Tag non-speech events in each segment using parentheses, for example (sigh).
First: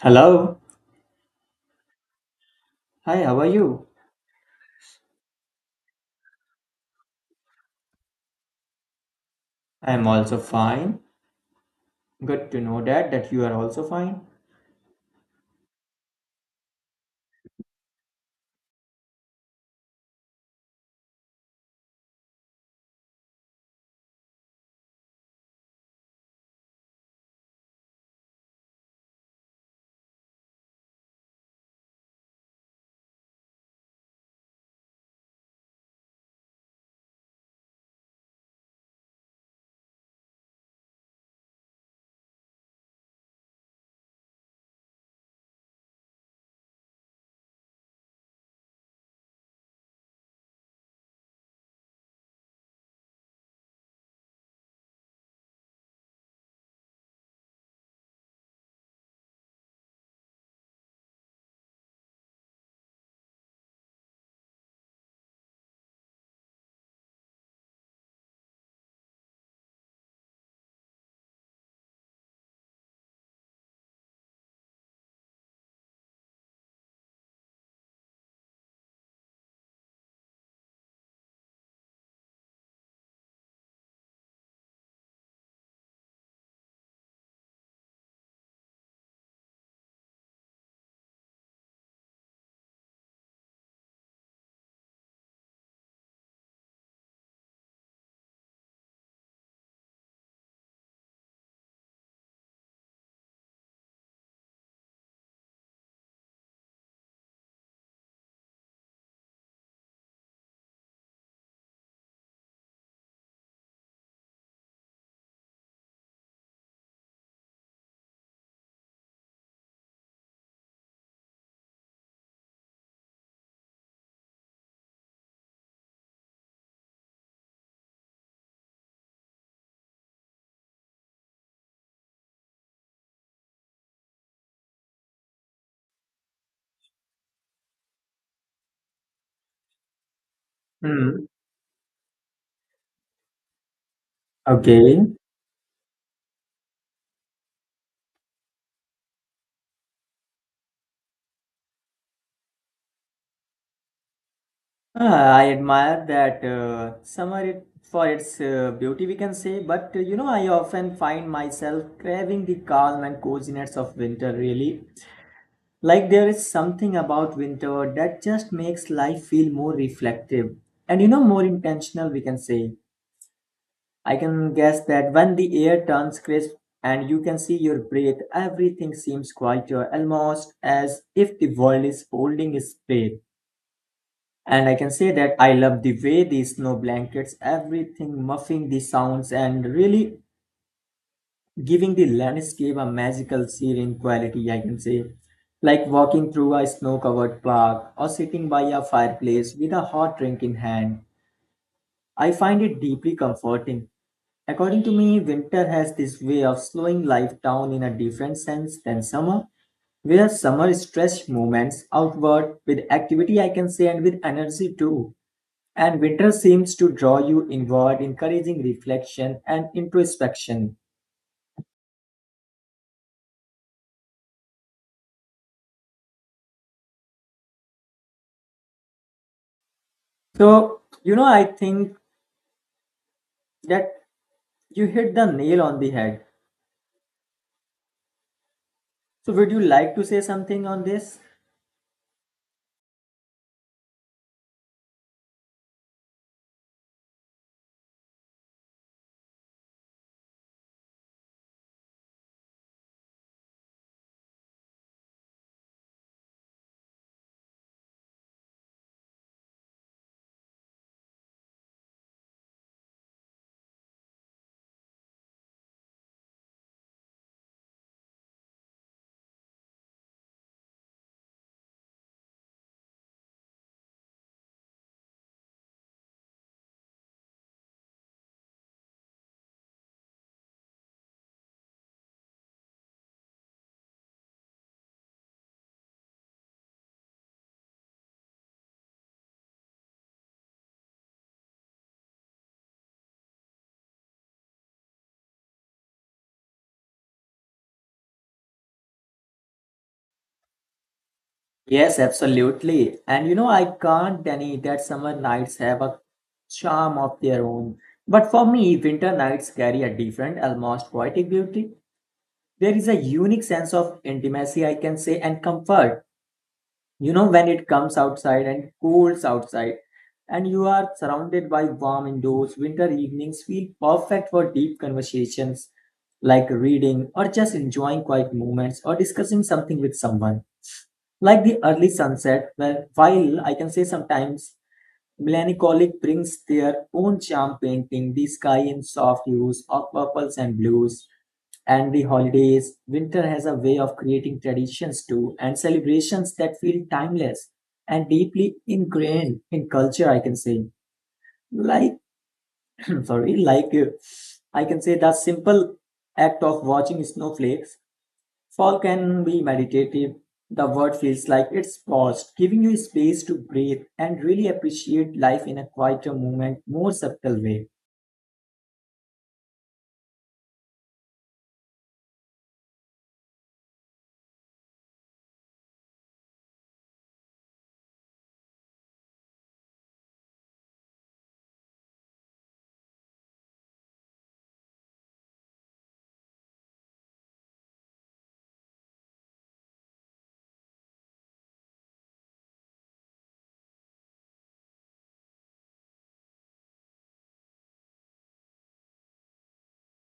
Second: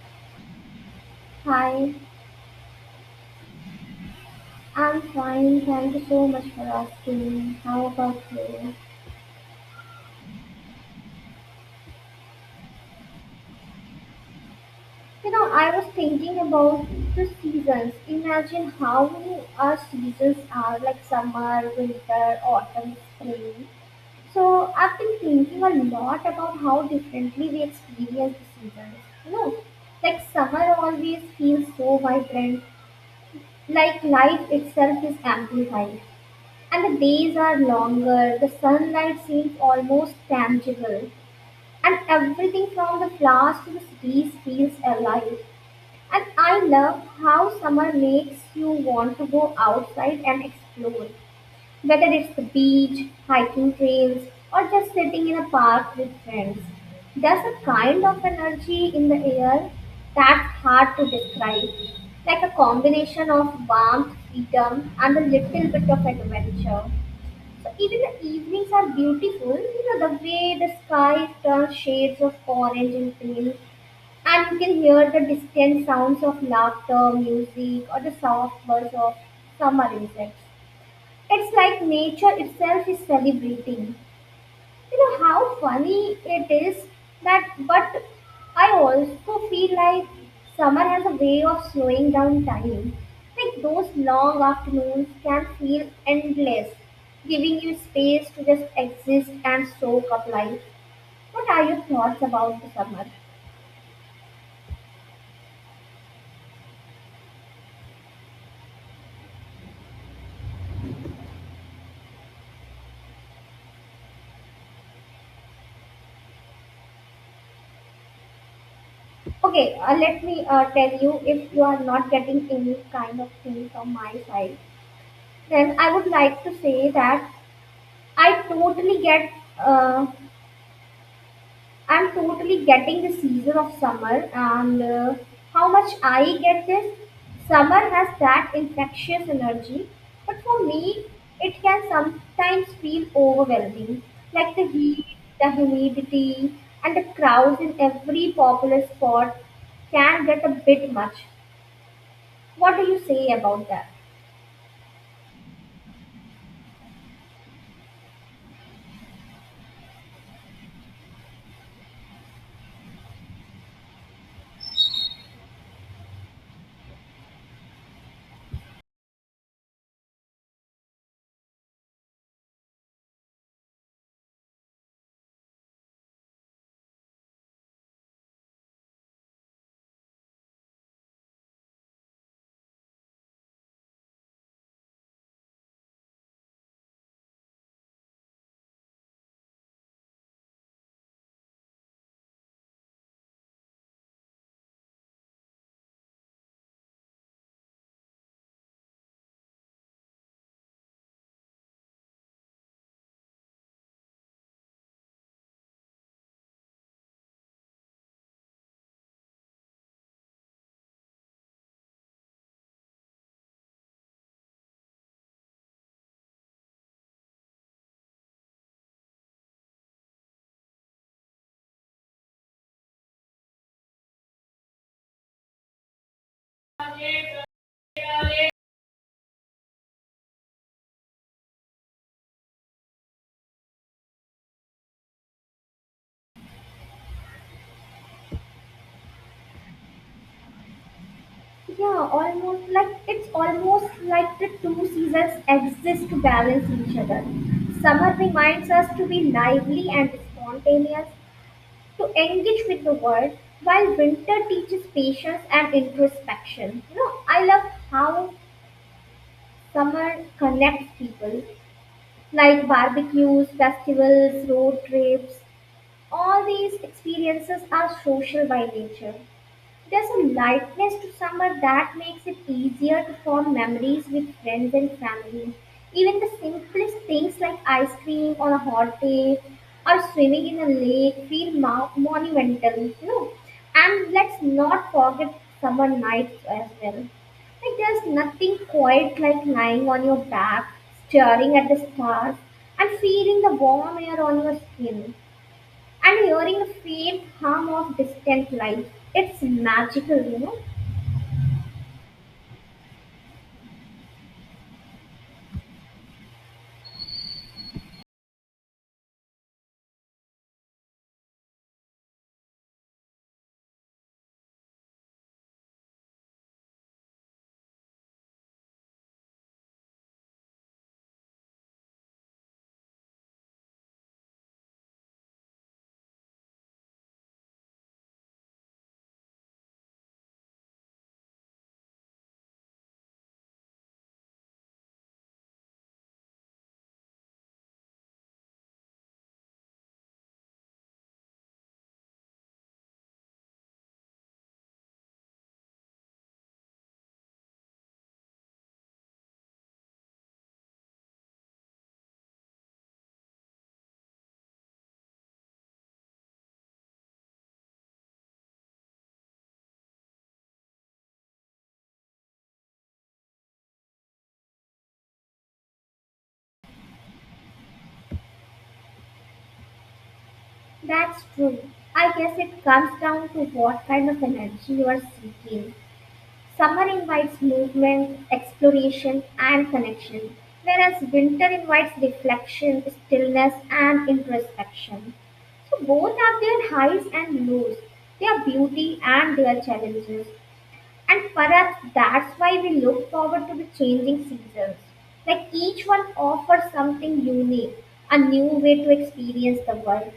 Hello. Hi, Hi, how are you? I'm fine. Thank you so much for asking. How about you? I am also fine. Good to know that you are also fine. You know, I was thinking about the seasons. Imagine how many our seasons are like summer, winter, autumn, spring. So I've been thinking a lot about how differently we experience the seasons. You know, like summer always feels so vibrant, like life itself is amplified. And the days are longer, the sunlight seems almost tangible. And everything from the flowers to the cities feels alive. And I love how summer makes you want to go outside and explore, whether it's the beach, hiking trails, or just sitting in a park with friends. There's a kind of energy in the air that's hard to describe, like a combination of warmth, freedom, and a little bit of adventure. So even the evenings are beautiful, you know, the way the sky turns shades of orange and pink, and you can hear the distant sounds of laughter, music, or the soft buzz of summer insects. It's like nature itself is celebrating. You know how funny it is that, but I also feel like summer has a way of slowing down time. Like those long afternoons can feel endless, giving you space to just exist and soak up life. What are your thoughts about the summer? Okay, let me tell you if you are not getting any kind of thing from my side, then I would like to say that I totally get uh, I'm totally getting the season of summer, and how much I get this. Summer has that infectious energy, but for me, Hmm. it can sometimes feel overwhelming like the Okay. heat, the humidity, and the crowds in every popular spot can get a bit much. What do you say about that? Ah, I admire that summer it, for its beauty, we can say. But I often find myself craving the calm and coziness of winter, really. Like there is something about winter that just makes life feel more reflective and more intentional we can say. I can guess that when the air turns crisp and you can see your breath, everything seems quieter, almost as if the world is holding its breath. And I can say that I love the way the snow blankets, everything muffing the sounds and really giving the landscape a magical serene quality I can say, like walking through a snow covered park or sitting by a fireplace with a hot drink in hand, I find it deeply comforting. According to me, winter has this way of slowing life down in a different sense than summer, where summer stretch movements outward with activity I can say, and with energy too, and winter seems to draw you inward, encouraging reflection and introspection. So I think that you hit the nail on the head. So, would you like to say something on this? Yeah, almost like it's almost like the two seasons exist to balance each other. Summer reminds us to be lively and spontaneous, to engage with the world, while winter teaches patience and introspection. You know, I love how summer connects people, like barbecues, festivals, road trips. All these experiences are social by nature. There's a lightness to summer that makes it easier to form memories with friends and family. Even the simplest things like ice cream on a hot day or swimming in a lake feel monumental, you know. And let's not forget summer nights as well. Like there's nothing quite like lying on your back, staring at the stars, and feeling the warm air on your skin and hearing the faint hum of distant life. It's magical, you know. Yes, absolutely. And you know, I can't deny that summer nights have a charm of their own. But for me, winter nights carry a different, almost poetic beauty. There is a unique sense of intimacy, I can say, and comfort. You know, when it comes outside and cools outside and you are surrounded by warm indoors, winter evenings feel perfect for deep conversations, like reading or just enjoying quiet moments or discussing something with someone. Like the early sunset, where while I can say sometimes melancholic, brings their own charm, painting the sky in soft hues of purples and blues, and the holidays. Winter has a way of creating traditions too, and celebrations that feel timeless and deeply ingrained in culture, I can say. Like, (clears throat) sorry, like I can say the simple act of watching snowflakes fall can be meditative. The word feels like it's paused, giving you space to breathe and really appreciate life in a quieter moment, more subtle way. That's true. I guess it comes down to what kind of energy you are seeking. Summer invites movement, exploration, and connection, whereas winter invites reflection, stillness, and introspection. So both have their highs and lows, their beauty and their challenges. And perhaps that's why we look forward to the changing seasons. Like each one offers something unique, a new way to experience the world.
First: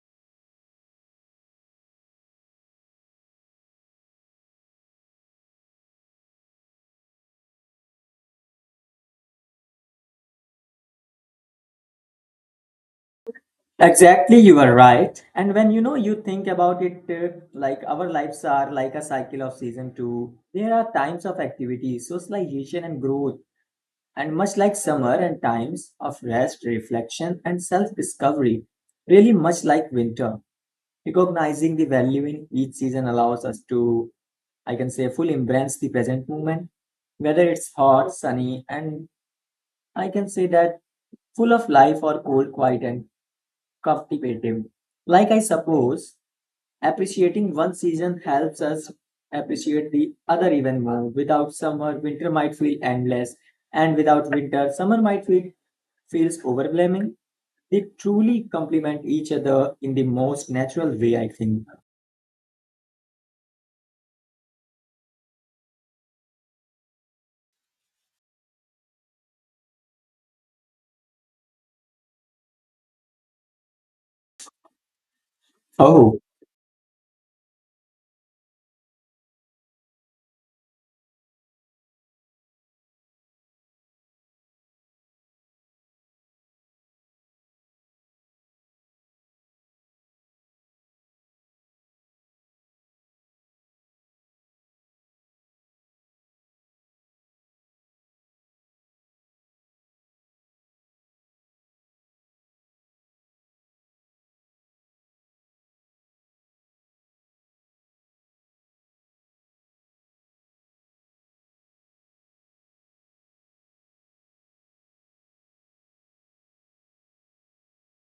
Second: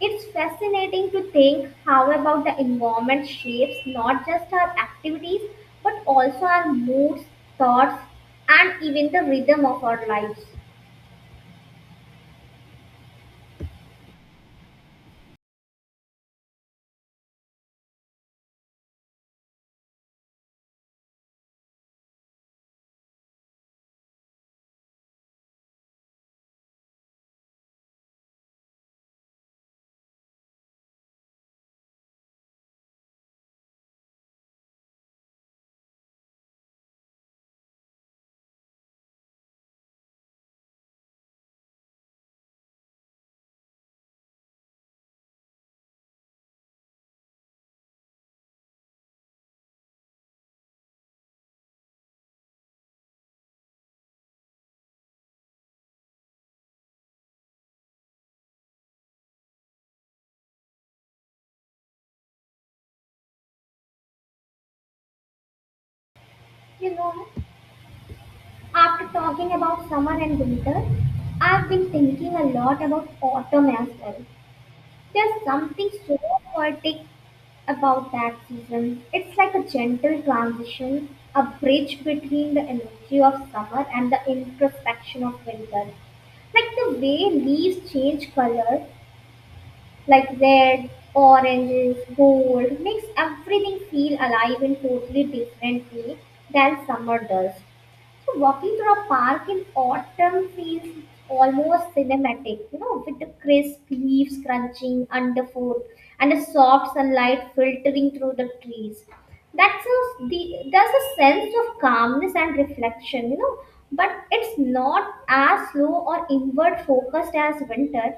It's fascinating to think how about the environment shapes not just our activities but also our moods, thoughts, and even the rhythm of our lives. Exactly, you are right. And when you think about it, like our lives are like a cycle of season two. There are times of activity, socialization, and growth, and much like summer, and times of rest, reflection, and self discovery. Really, much like winter. Recognizing the value in each season allows us to, I can say, fully embrace the present moment, whether it's hot, sunny, and I can say that full of life, or cold, quiet, and cultivative. Like I suppose, appreciating one season helps us appreciate the other even more. Without summer, winter might feel endless, and without winter, summer might feels overwhelming. They truly complement each other in the most natural way, I think. You know, after talking about summer and winter, I've been thinking a lot about autumn as well. There's something so Oh, poetic about that season. It's like a gentle transition, a bridge between the energy of summer and the introspection of winter. Like the way leaves change color, like red, oranges, gold, makes everything feel alive in totally different way than summer does. So walking through a park in autumn feels almost cinematic, you know, with the crisp leaves crunching underfoot and the soft sunlight filtering through the trees. There's a sense of calmness and reflection, you know, but it's not as slow or inward focused as winter.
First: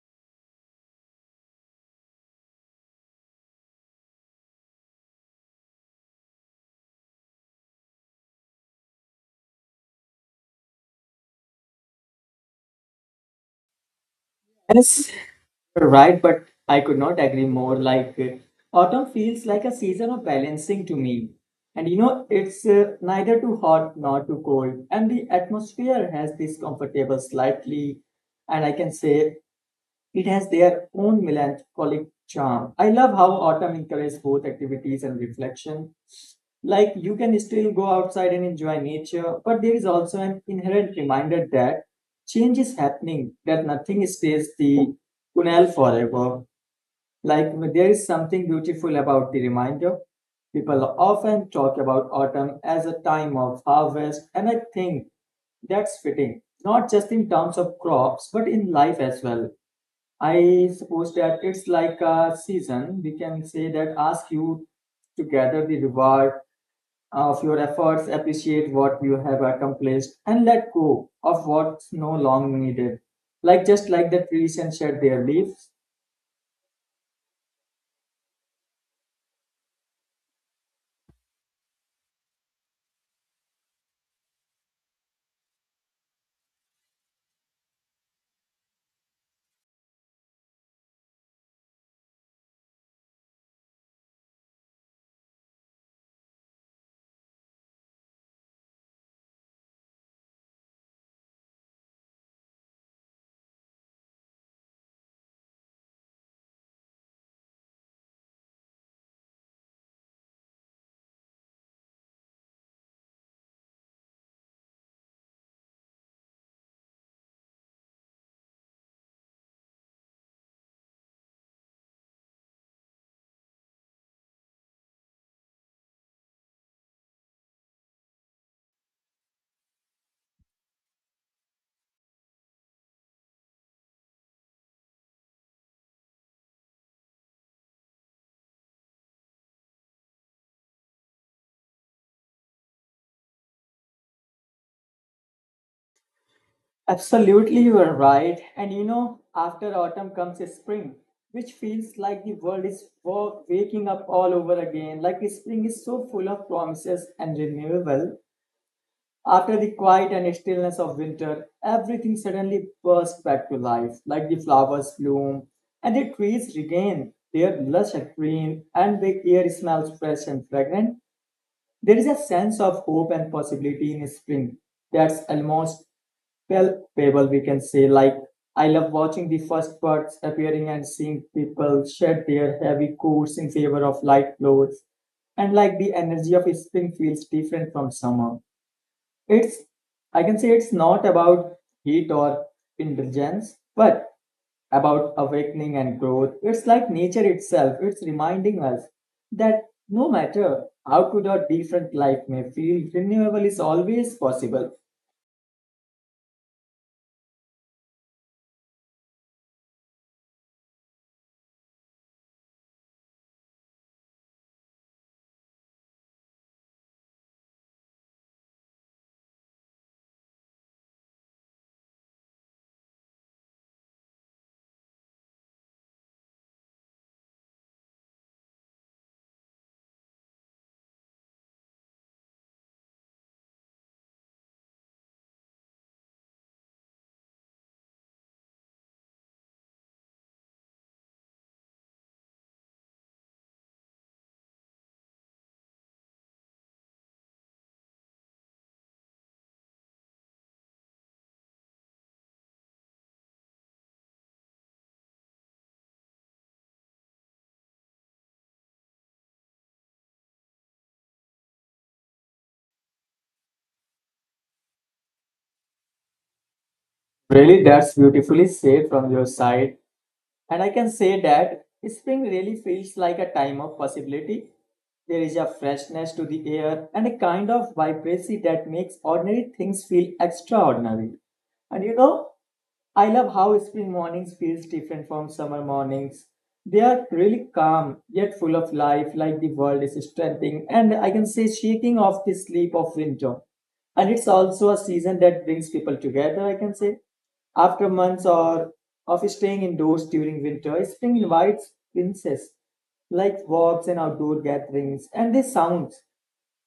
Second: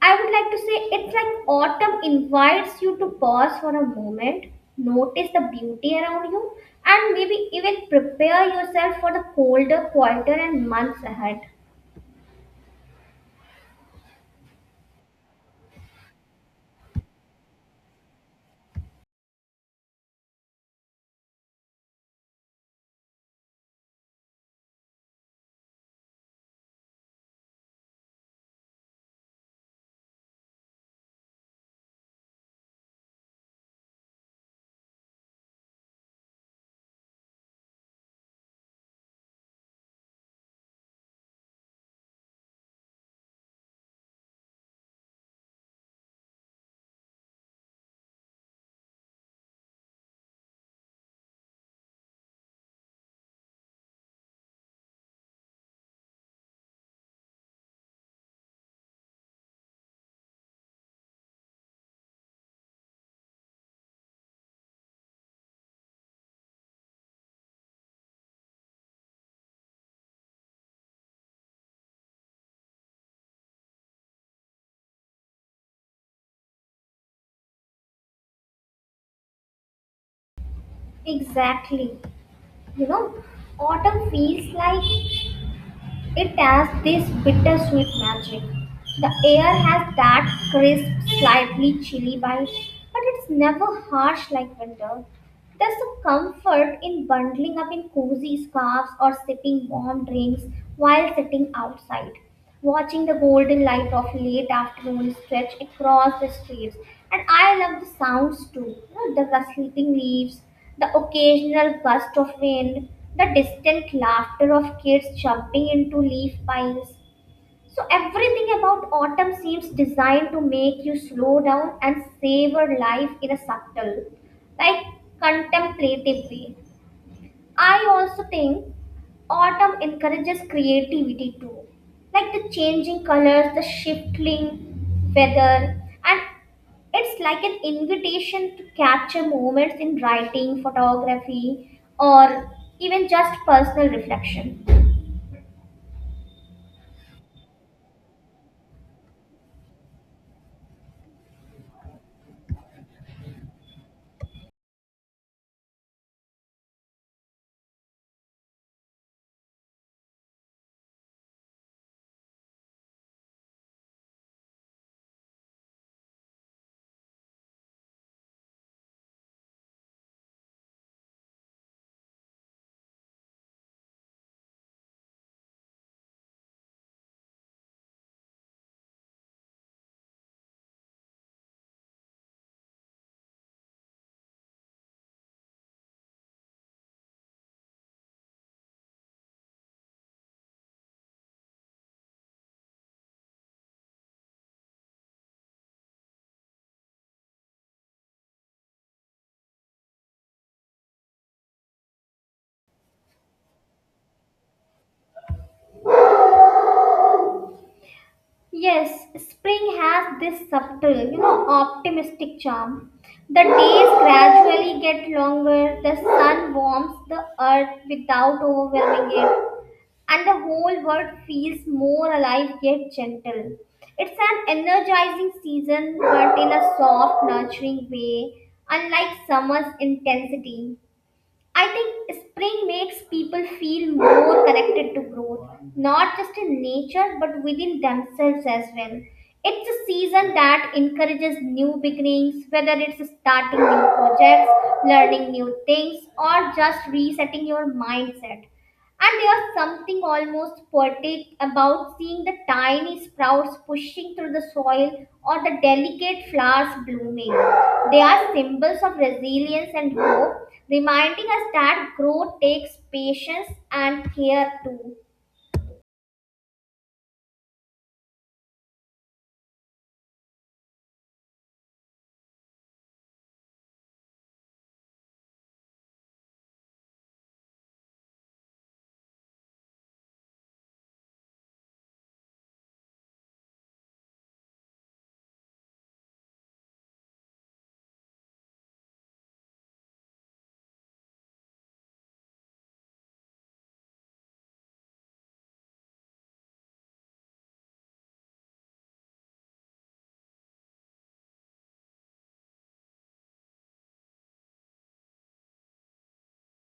I would like to say it's like autumn invites you to pause for a moment, notice the beauty around you, and maybe even prepare yourself for the colder, quieter, and months ahead. yes. Right, but I could not agree more. Like autumn feels like a season of balancing to me. And you know, it's neither too hot nor too cold. And the atmosphere has this comfortable slightly, and I can say it has their own melancholic charm. I love how autumn encourages both activities and reflection. Like you can still go outside and enjoy nature, but there is also an inherent reminder that change is happening, that nothing stays the Kunal forever. Like there is something beautiful about the reminder. People often talk about autumn as a time of harvest, and I think that's fitting, not just in terms of crops, but in life as well. I suppose that it's like a season, we can say, that asks you to gather the reward of your efforts, appreciate what you have accomplished, and let go of what's no longer needed. Like just like the trees and shed their leaves, Exactly. You know, autumn feels like it has this bittersweet magic. The air has that crisp, slightly chilly bite, but it's never harsh like winter. There's a comfort in bundling up in cozy scarves or sipping warm drinks while sitting outside watching the golden light of late afternoon stretch across the streets. And I love the sounds too, you know, the rustling leaves, the occasional gust of wind, the distant laughter of kids jumping into leaf piles. So everything about autumn seems designed to make you slow down and savor life in a subtle, like contemplative way. I also think autumn encourages creativity too, like the changing colors, the shifting weather, and it's like an invitation to capture moments in writing, photography, or even just personal reflection. absolutely, you are right. And you know, after autumn comes spring, which feels like the world is waking up all over again. Like spring is so full of promises and renewable. After the quiet and stillness of winter, everything suddenly bursts back to life. Like the flowers bloom and the trees regain their lush and green, and the air smells fresh and fragrant. There is a sense of hope and possibility in spring that's almost palpable we can say, like I love watching the first birds appearing and seeing people shed their heavy coats in favor of light clothes. And like the energy of spring feels different from summer. It's, I can say, it's not about heat or indulgence, but about awakening and growth. It's like nature itself it's reminding us that no matter how good or different life may feel, renewal is always possible. Yes, spring has this subtle, you know, optimistic charm. The days gradually get longer, the sun warms the earth without overwhelming it, and the whole world feels more alive yet gentle. It's an energizing season, but in a soft, nurturing way, unlike summer's intensity. I think spring makes people feel more connected to growth, not just in nature, but within themselves as well. It's a season that encourages new beginnings, whether it's starting new projects, learning new things, or just resetting your mindset. And there's something almost poetic about seeing the tiny sprouts pushing through the soil or the delicate flowers blooming. They are symbols of resilience and hope, reminding us that growth takes patience and care too. Really, that's beautifully said from your side. And I can say that spring really feels like a time of possibility. There is a freshness to the air and a kind of vibrancy that makes ordinary things feel extraordinary. And you know, I love how spring mornings feels different from summer mornings. They are really calm yet full of life, like the world is strengthening and I can say shaking off the sleep of winter. And it's also a season that brings people together I can say, after months or of staying indoors during winter. Spring invites princess, like walks and outdoor gatherings, and the sounds,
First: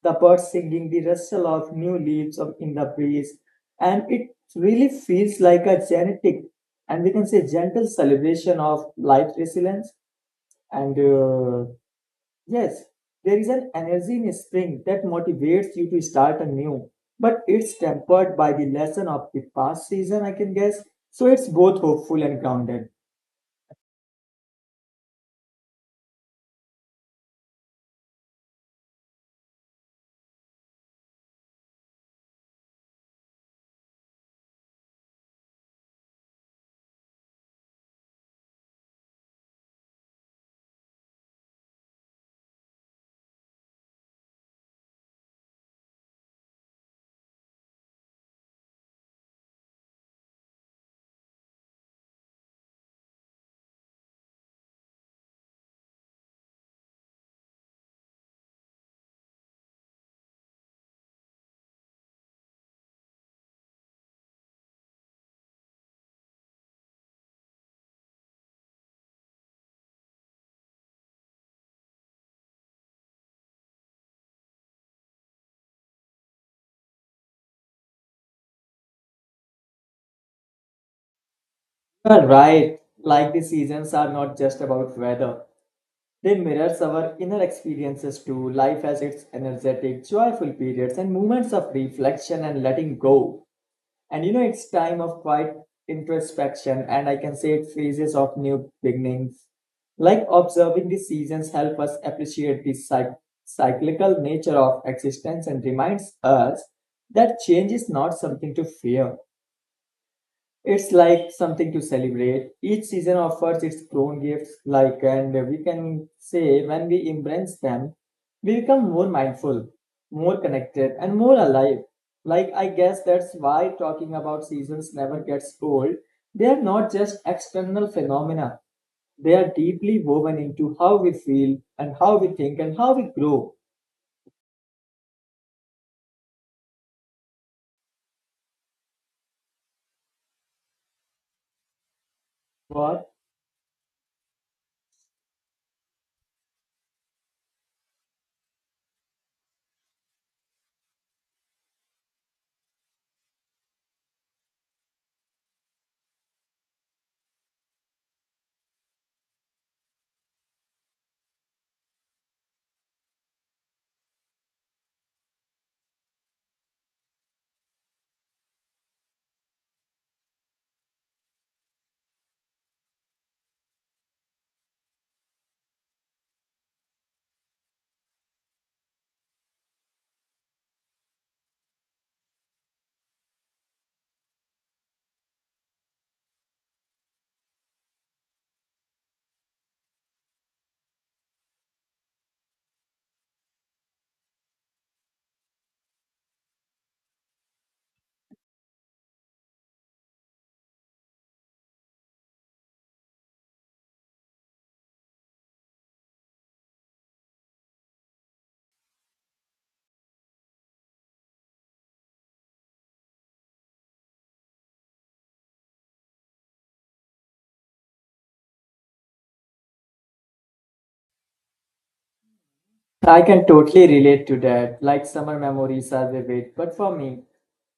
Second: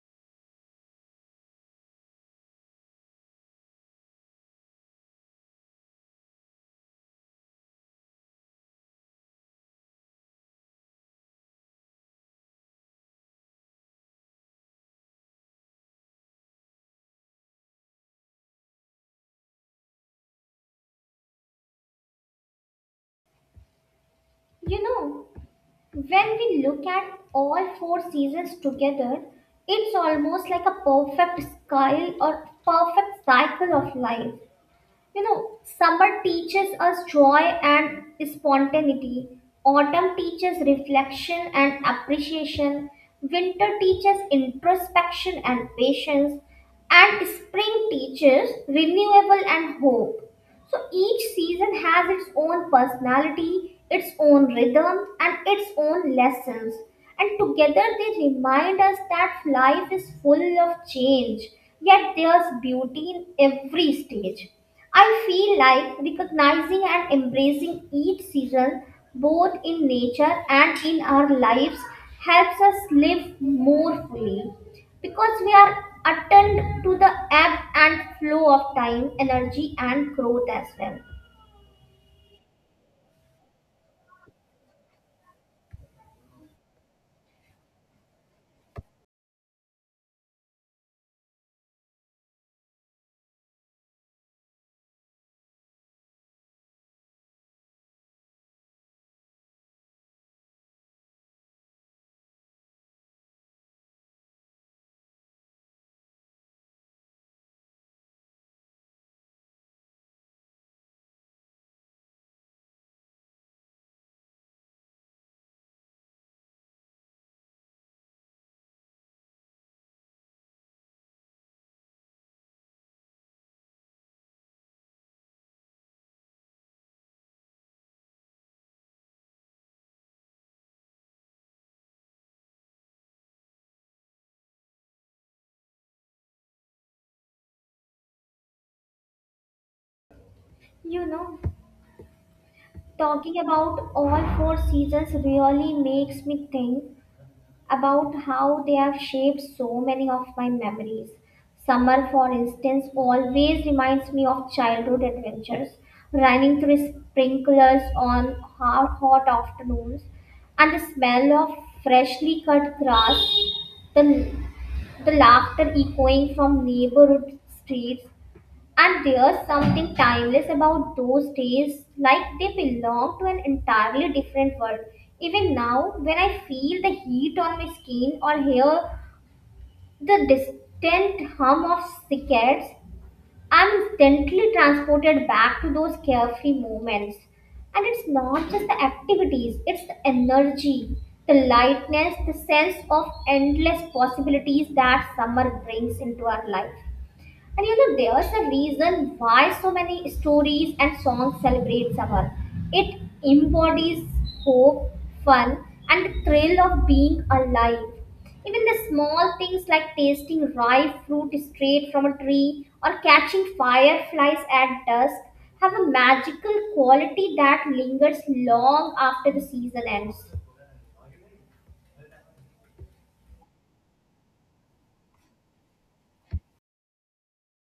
the birds singing, the rustle of new leaves of, in the breeze. And it really feels like a genetic, and we can say gentle celebration of life resilience. And yes, there is an energy in spring that motivates you to start anew, but it's tempered by the lesson of the past season, I can guess. So it's both hopeful and grounded. You know, when we look at all four seasons together, it's almost like a perfect sky or perfect cycle of life. You know, summer teaches us joy and spontaneity. Autumn teaches reflection and appreciation. Winter teaches introspection and patience. And spring teaches renewable and hope. So each season has its own personality, its own rhythm, and its own lessons. And together they remind us that life is full of change, yet there's beauty in every stage. I feel like recognizing and embracing each season, both in nature and in our lives, helps us live more fully because we are attuned to the ebb and flow of time, energy, and growth as well. You are right, like the seasons are not just about weather. They mirror our inner experiences too. Life has its energetic, joyful periods and moments of reflection and letting go. And you know, it's time of quiet introspection, and I can say it phases of new beginnings. Like observing the seasons help us appreciate the cyclical nature of existence and reminds us that change is not something to fear. It's like something to celebrate. Each season offers its own gifts, like, and we can say when we embrace them, we become more mindful, more connected, and more alive. Like, I guess that's why talking about seasons never gets old. They are not just external phenomena, they are deeply woven into how we feel, and how we think, and how we grow. You know, What? talking about all four seasons really makes me think about how they have shaped so many of my memories. Summer, for instance, always reminds me of childhood adventures, running through sprinklers on hot, hot afternoons, and the smell of freshly cut grass, the the laughter echoing from neighborhood streets. And there's something timeless about those days, like they belong to an entirely different world. Even now, when I feel the heat on my skin or hear the distant hum of cicadas, I'm instantly transported back to those carefree moments. And it's not just the activities, it's the energy, the lightness, the sense of endless possibilities that summer brings into our life. And you know, there's a reason why so many stories and songs celebrate summer. It embodies hope, fun, and the thrill of being alive. Even the small things like tasting ripe fruit straight from a tree or catching fireflies at dusk have a magical quality that lingers long after the season ends. I can totally relate to that. Like, summer memories are vivid, but for me,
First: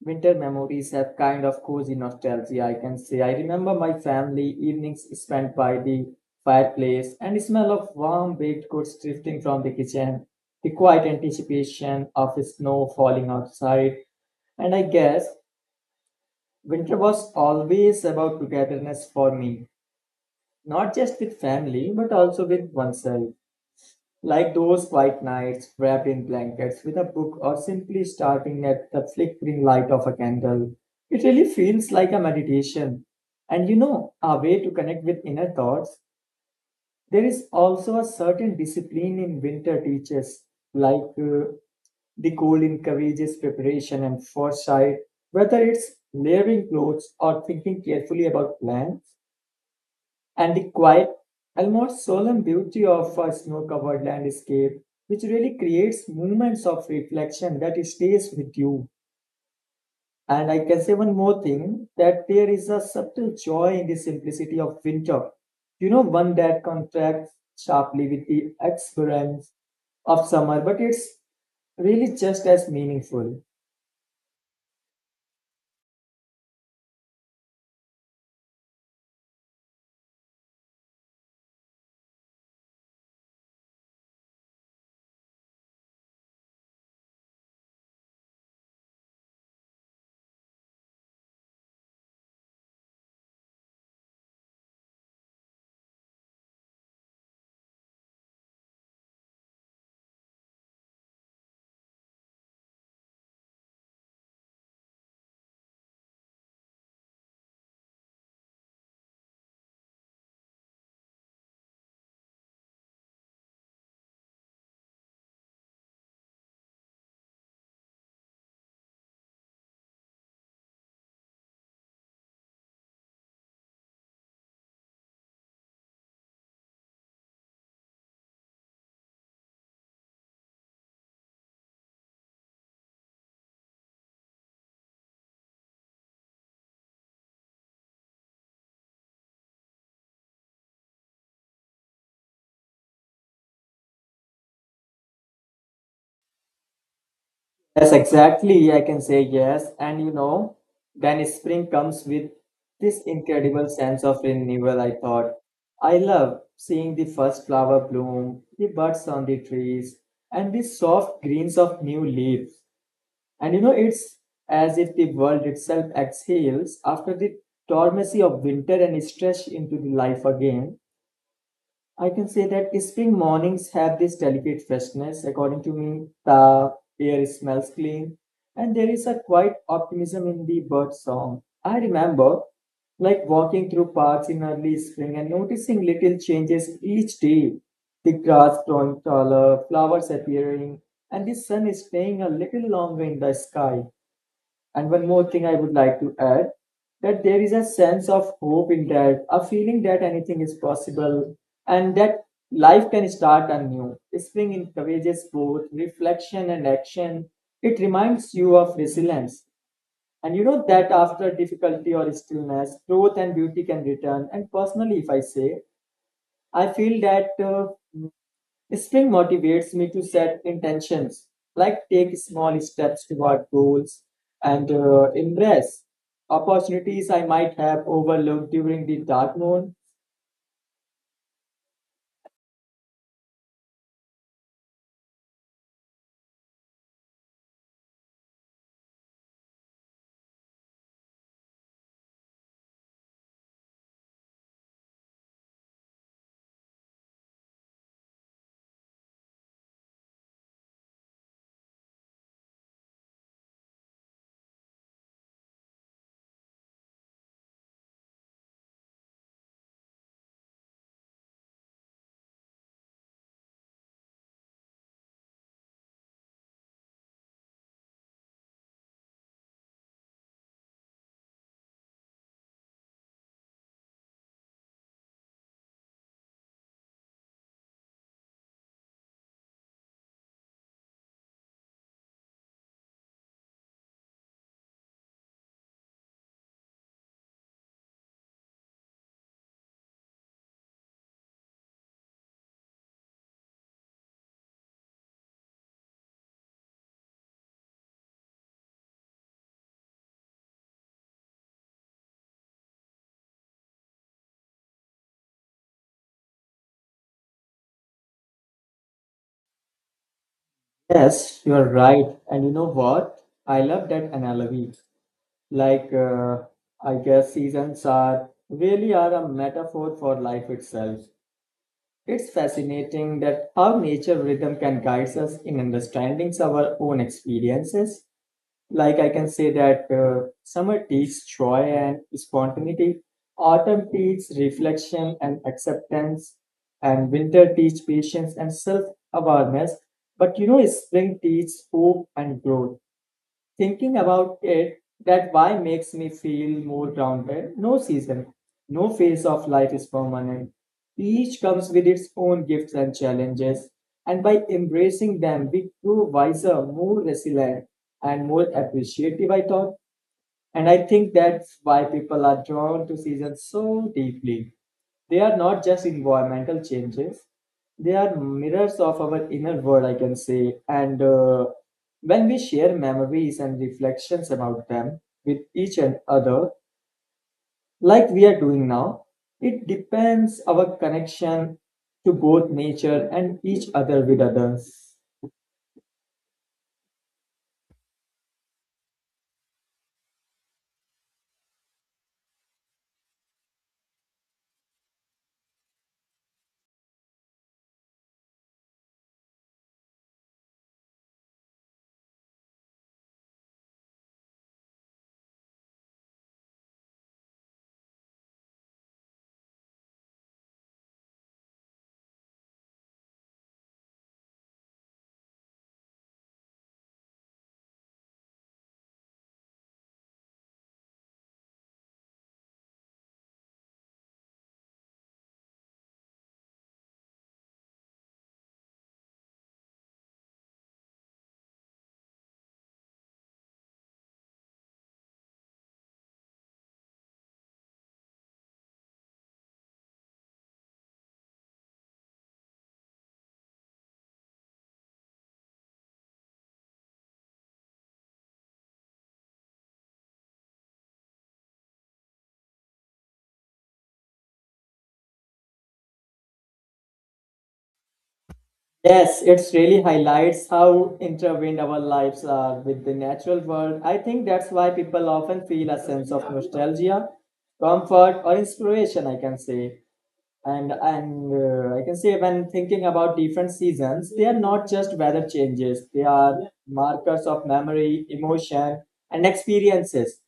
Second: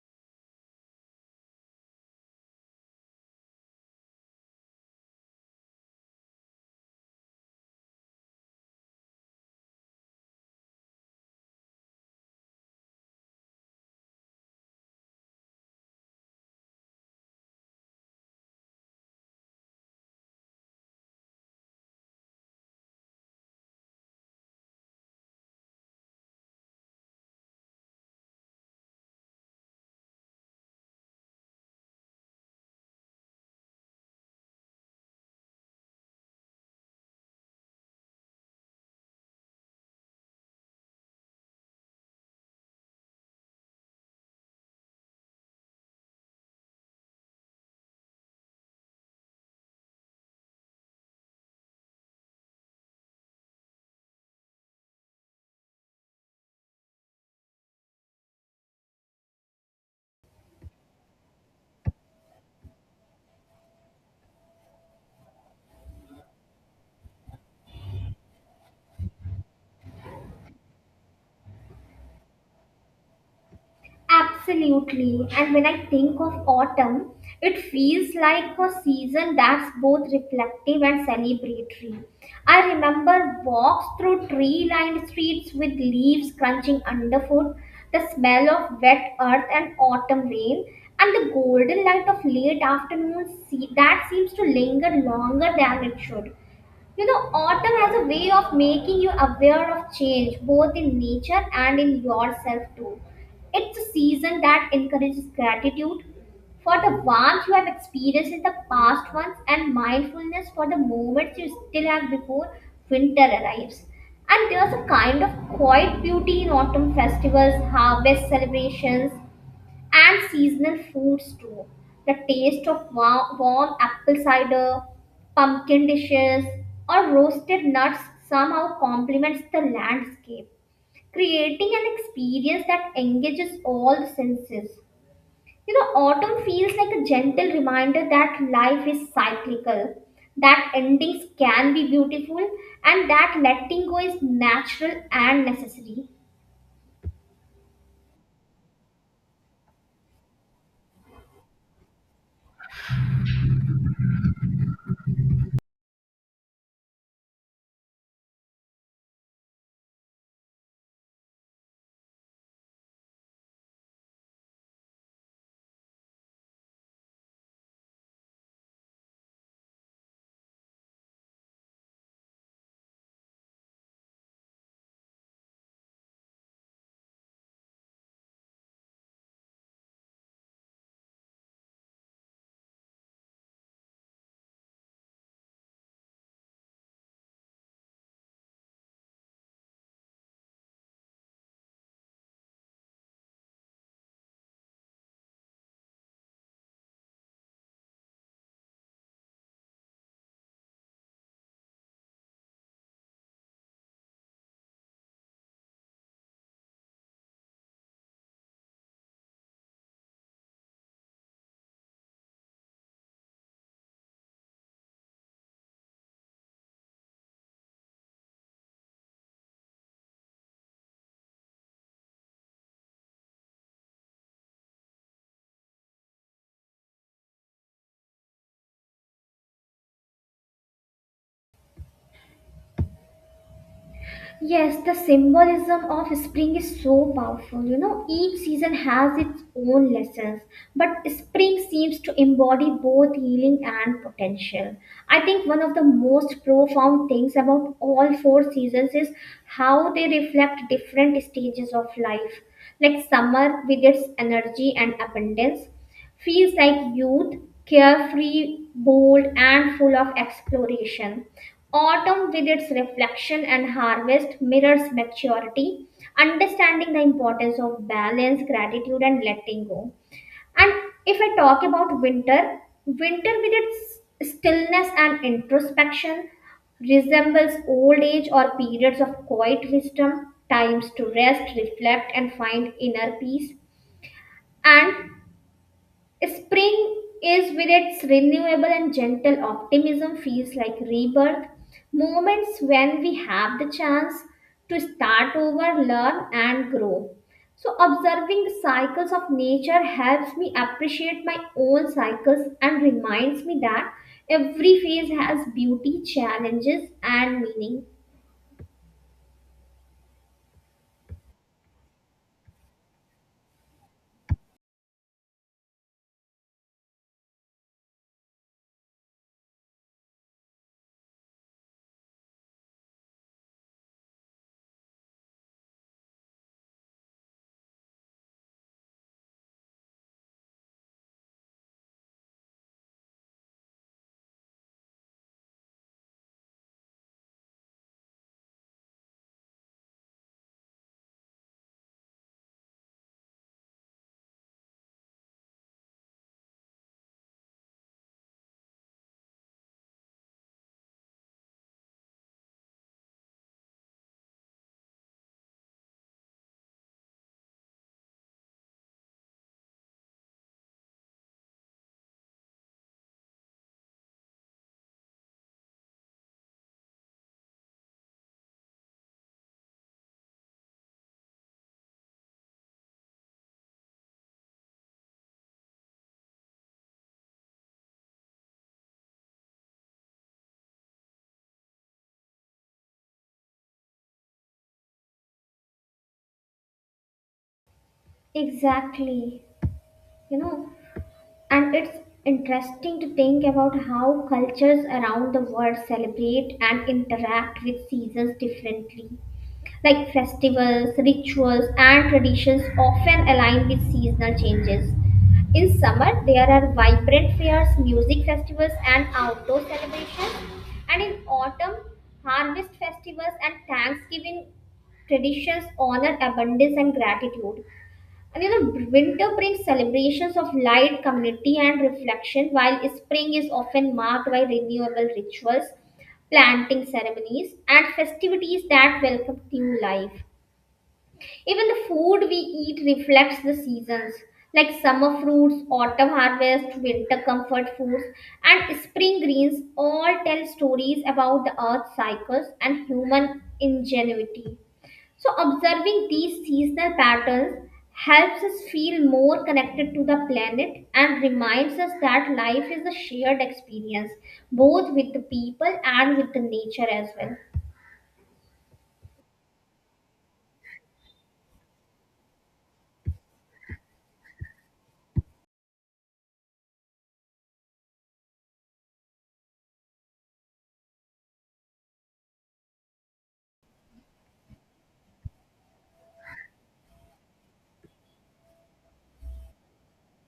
winter memories have kind of cozy nostalgia, I can say. I remember my family evenings spent by the fireplace and the smell of warm baked goods drifting from the kitchen, the quiet anticipation of snow falling outside. And I guess winter was always about togetherness for me, not just with family, but also with oneself. Like those quiet nights wrapped in blankets with a book or simply starting at the flickering light of a candle. It really feels like a meditation. And you know, a way to connect with inner thoughts. There is also a certain discipline in winter teaches, like the cold encourages preparation and foresight, whether it's layering clothes or thinking carefully about plans, and the quiet, almost solemn beauty of a snow-covered landscape, which really creates moments of reflection that stays with you. And I can say one more thing, that there is a subtle joy in the simplicity of winter. You know, one that contrasts sharply with the exuberance of summer, but it's really just as meaningful. Absolutely. And when I think of autumn, it feels like a season that's both reflective and celebratory. I remember walks through tree lined streets with leaves crunching underfoot, the smell of wet earth and autumn rain, and the golden light of late afternoon that seems to linger longer than it should. You know, autumn has a way of making you aware of change, both in nature and in yourself too. It's a season that encourages gratitude for the warmth you have experienced in the past months and mindfulness for the moments you still have before winter arrives. And there's a kind of quiet beauty in autumn festivals, harvest celebrations, and seasonal foods too. The taste of warm apple cider, pumpkin dishes, or roasted nuts somehow complements the landscape, creating an experience that engages all the senses. You know, autumn feels like a gentle reminder that life is cyclical, that endings can be beautiful, and that letting go is natural and necessary. Yes, exactly. I can say yes. And you know, then spring comes with this incredible sense of renewal, I thought. I love seeing the first flower bloom, the buds on the trees, and the soft greens of new leaves. And you know, it's as if the world itself exhales after the dormancy of winter and stretch into the life again. I can say that spring mornings have this delicate freshness. According to me, the air smells clean, and there is a quiet optimism in the bird song. I remember like walking through parks in early spring and noticing little changes each day. The grass growing taller, flowers appearing, and the sun is staying a little longer in the sky. And one more thing I would like to add, that there is a sense of hope in that, a feeling that anything is possible and that life can start anew. Spring encourages both reflection and action. It reminds you of resilience. And you know that after difficulty or stillness, growth and beauty can return. And personally, if I say, I feel that spring motivates me to set intentions, like take small steps toward goals and embrace opportunities I might have overlooked during the dark moon. Yes, the symbolism of spring is so powerful. You know, each season has its own lessons, but spring seems to embody both healing and potential. I think one of the most profound things about all four seasons is how they reflect different stages of life. Like summer with its energy and abundance, feels like youth, carefree, bold, and full of exploration. Autumn, with its reflection and harvest, mirrors maturity, understanding the importance of balance, gratitude, and letting go. And if I talk about winter, winter with its stillness and introspection resembles old age or periods of quiet wisdom, times to rest, reflect, and find inner peace. And spring is with its renewable and gentle optimism feels like rebirth, moments when we have the chance to start over, learn, and grow. So, observing the cycles of nature helps me appreciate my own cycles and reminds me that every phase has beauty, challenges, and meaning. Yes, you're right. And you know what? I love that analogy. Like, uh, I guess seasons are really are a metaphor for life itself. It's fascinating that how nature rhythm can guide us in understanding our own experiences. Like I can say that summer teaches joy and spontaneity, autumn teaches reflection and acceptance, and winter teaches patience and self awareness. But you know, spring teaches hope and growth. Thinking about it, that why makes me feel more grounded. No season, no phase of life is permanent. Each comes with its own gifts and challenges, and by embracing them, we grow wiser, more resilient, and more appreciative, I thought. And I think that's why people are drawn to seasons so deeply. They are not just environmental changes, they are mirrors of our inner world, I can say. And When we share memories and reflections about them with each and other, like we are doing now, it depends our connection to both nature and each other with others. Exactly. You know, and it's interesting to think about how cultures around the world celebrate and interact with seasons differently. Like festivals, rituals, and traditions often align with seasonal changes. In summer, there are vibrant fairs, music festivals, and outdoor celebrations. And in autumn, harvest festivals and Thanksgiving traditions honor abundance and gratitude. And you know, winter brings celebrations of light, community, and reflection, while spring is often marked by renewable rituals, planting ceremonies, and festivities that welcome new life. Even the food we eat reflects the seasons, like summer fruits, autumn harvest, winter comfort foods, and spring greens all tell stories about the earth's cycles and human ingenuity. So, observing these seasonal patterns helps us feel more connected to the planet and reminds us that life is a shared experience, both with the people and with the nature as well. Yes, it's really highlights how intertwined our lives are with the natural world. I think that's why people often feel a sense of nostalgia, comfort, or inspiration, I can say. And I can say when thinking about different seasons, they are not just weather changes, they are markers of memory, emotion, and experiences.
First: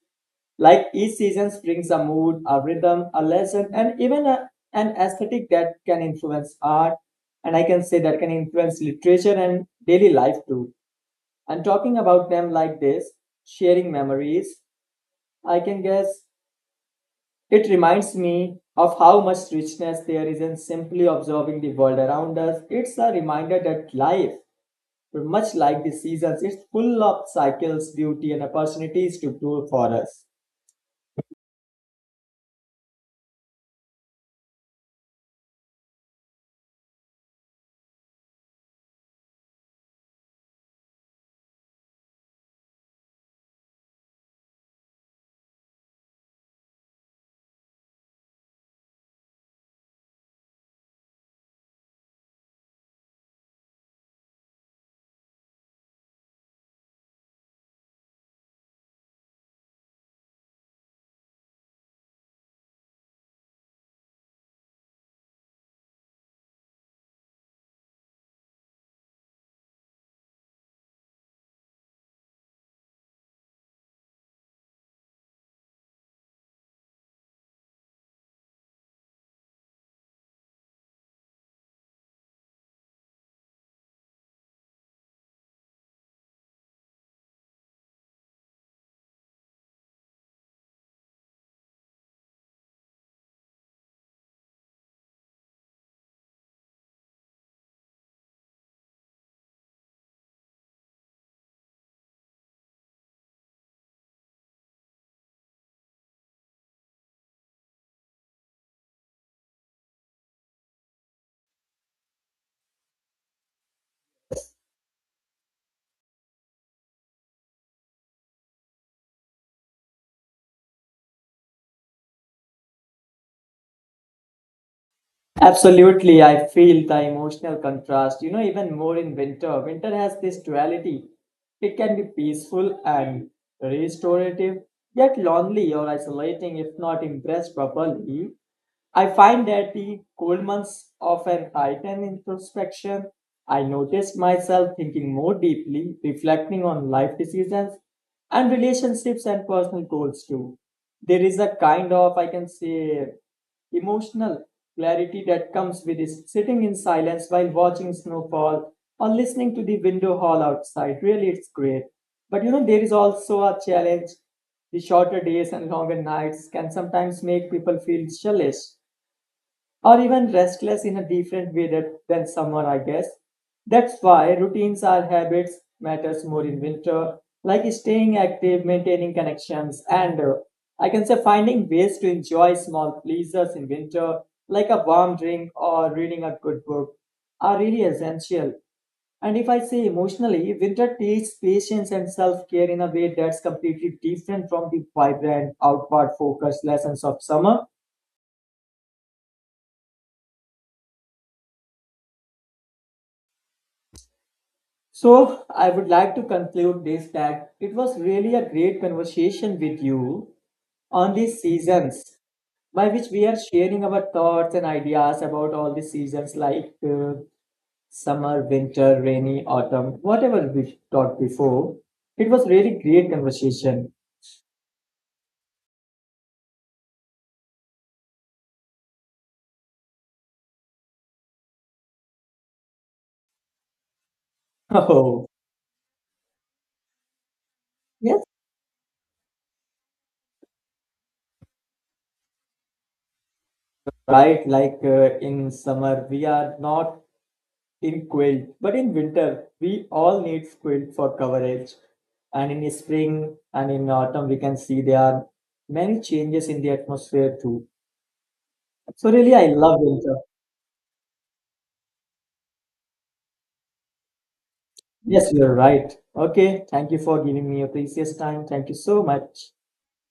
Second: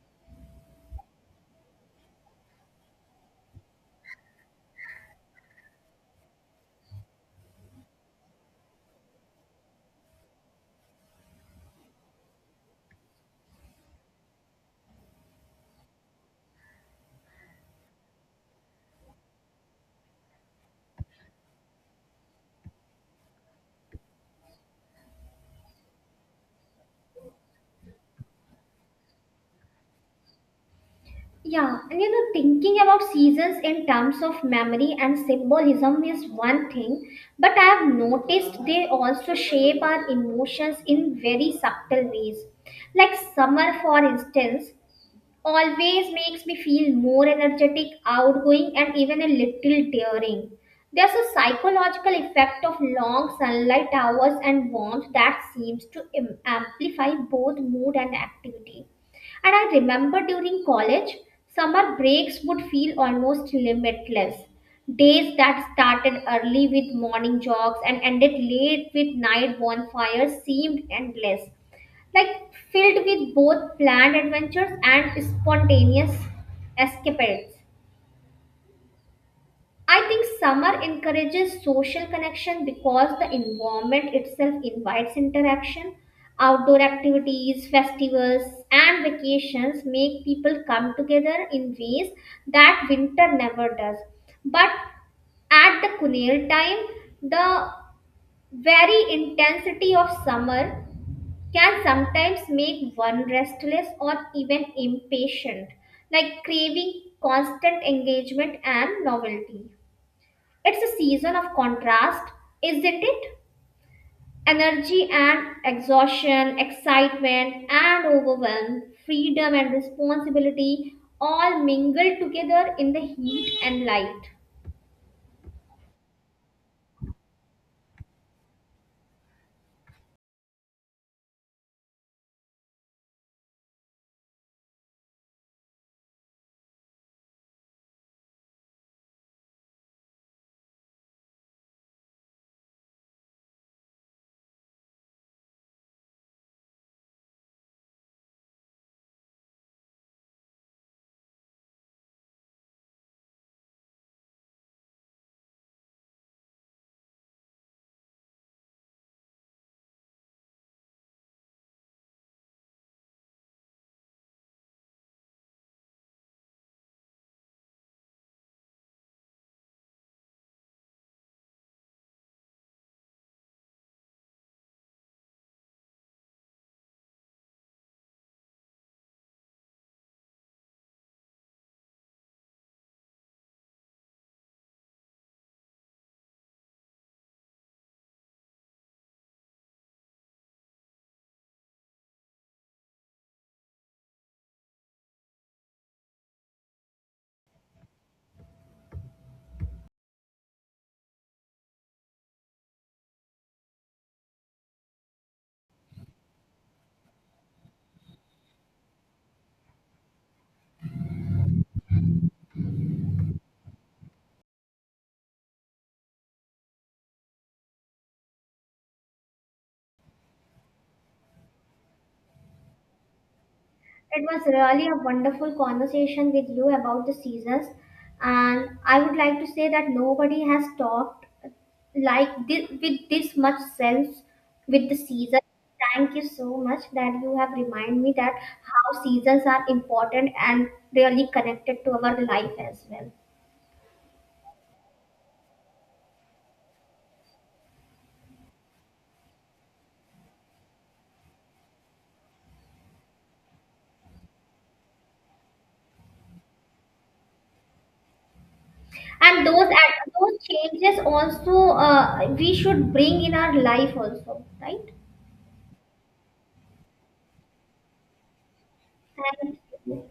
Like each season brings a mood, a rhythm, a lesson, and even an aesthetic that can influence art. And I can say that can influence literature and daily life too. And talking about them like this, sharing memories, I can guess it reminds me of how much richness there is in simply observing the world around us. It's a reminder that life, much like the seasons, is full of cycles, beauty, and opportunities to grow for us. Yeah, and you know, thinking about seasons in terms of memory and symbolism is one thing, but I have noticed they also shape our emotions in very subtle ways. Like summer, for instance, always makes me feel more energetic, outgoing, and even a little daring. There's a psychological effect of long sunlight hours and warmth that seems to amplify both mood and activity. And I remember during college, summer breaks would feel almost limitless. Days that started early with morning jogs and ended late with night bonfires seemed endless, like filled with both planned adventures and spontaneous escapades. I think summer encourages social connection because the environment itself invites interaction. Outdoor activities, festivals, and vacations make people come together in ways that winter never does. But at the Kunil time, the very intensity of summer can sometimes make one restless or even impatient, like craving constant engagement and novelty. It's a season of contrast, isn't it? Energy and exhaustion, excitement and overwhelm, freedom and responsibility all mingle together in the heat and light. Absolutely, I feel the emotional contrast, you know, even more in winter. Winter has this duality. It can be peaceful and restorative, yet lonely or isolating if not impressed properly. I find that the cold months often heighten introspection. I notice myself thinking more deeply, reflecting on life decisions and relationships and personal goals too. There is a kind of, I can say, emotional clarity that comes with is sitting in silence while watching snowfall or listening to the window hall outside. Really, it's great. But you know, there is also a challenge. The shorter days and longer nights can sometimes make people feel sluggish or even restless in a different way than summer, I guess. That's why routines or habits matters more in winter, like staying active, maintaining connections, and I can say finding ways to enjoy small pleasures in winter, like a warm drink or reading a good book, are really essential. And if I say emotionally, winter teaches patience and self care in a way that's completely different from the vibrant, outward focused lessons of summer. So, I would like to conclude this that it was really a great conversation with you on these seasons, by which we are sharing our thoughts and ideas about all the seasons like summer, winter, rainy, autumn, whatever we talked before. It was really great conversation. It (laughs) was really a wonderful conversation with you about the seasons, and I would like to say that nobody has talked like this with this much sense with the Oh, season. Thank you so much that you have reminded me yes, that how seasons are important and really connected to our life as well. right. In summer, we are not in quilt. But in winter, we all need quilt for coverage. And in spring and in autumn, we can see there are many changes in the atmosphere too. So really, I love And winter. those changes also we should bring in our life also, right? Yes, you're right. Okay, thank you for giving me your precious time. Thank you so much. Thank you.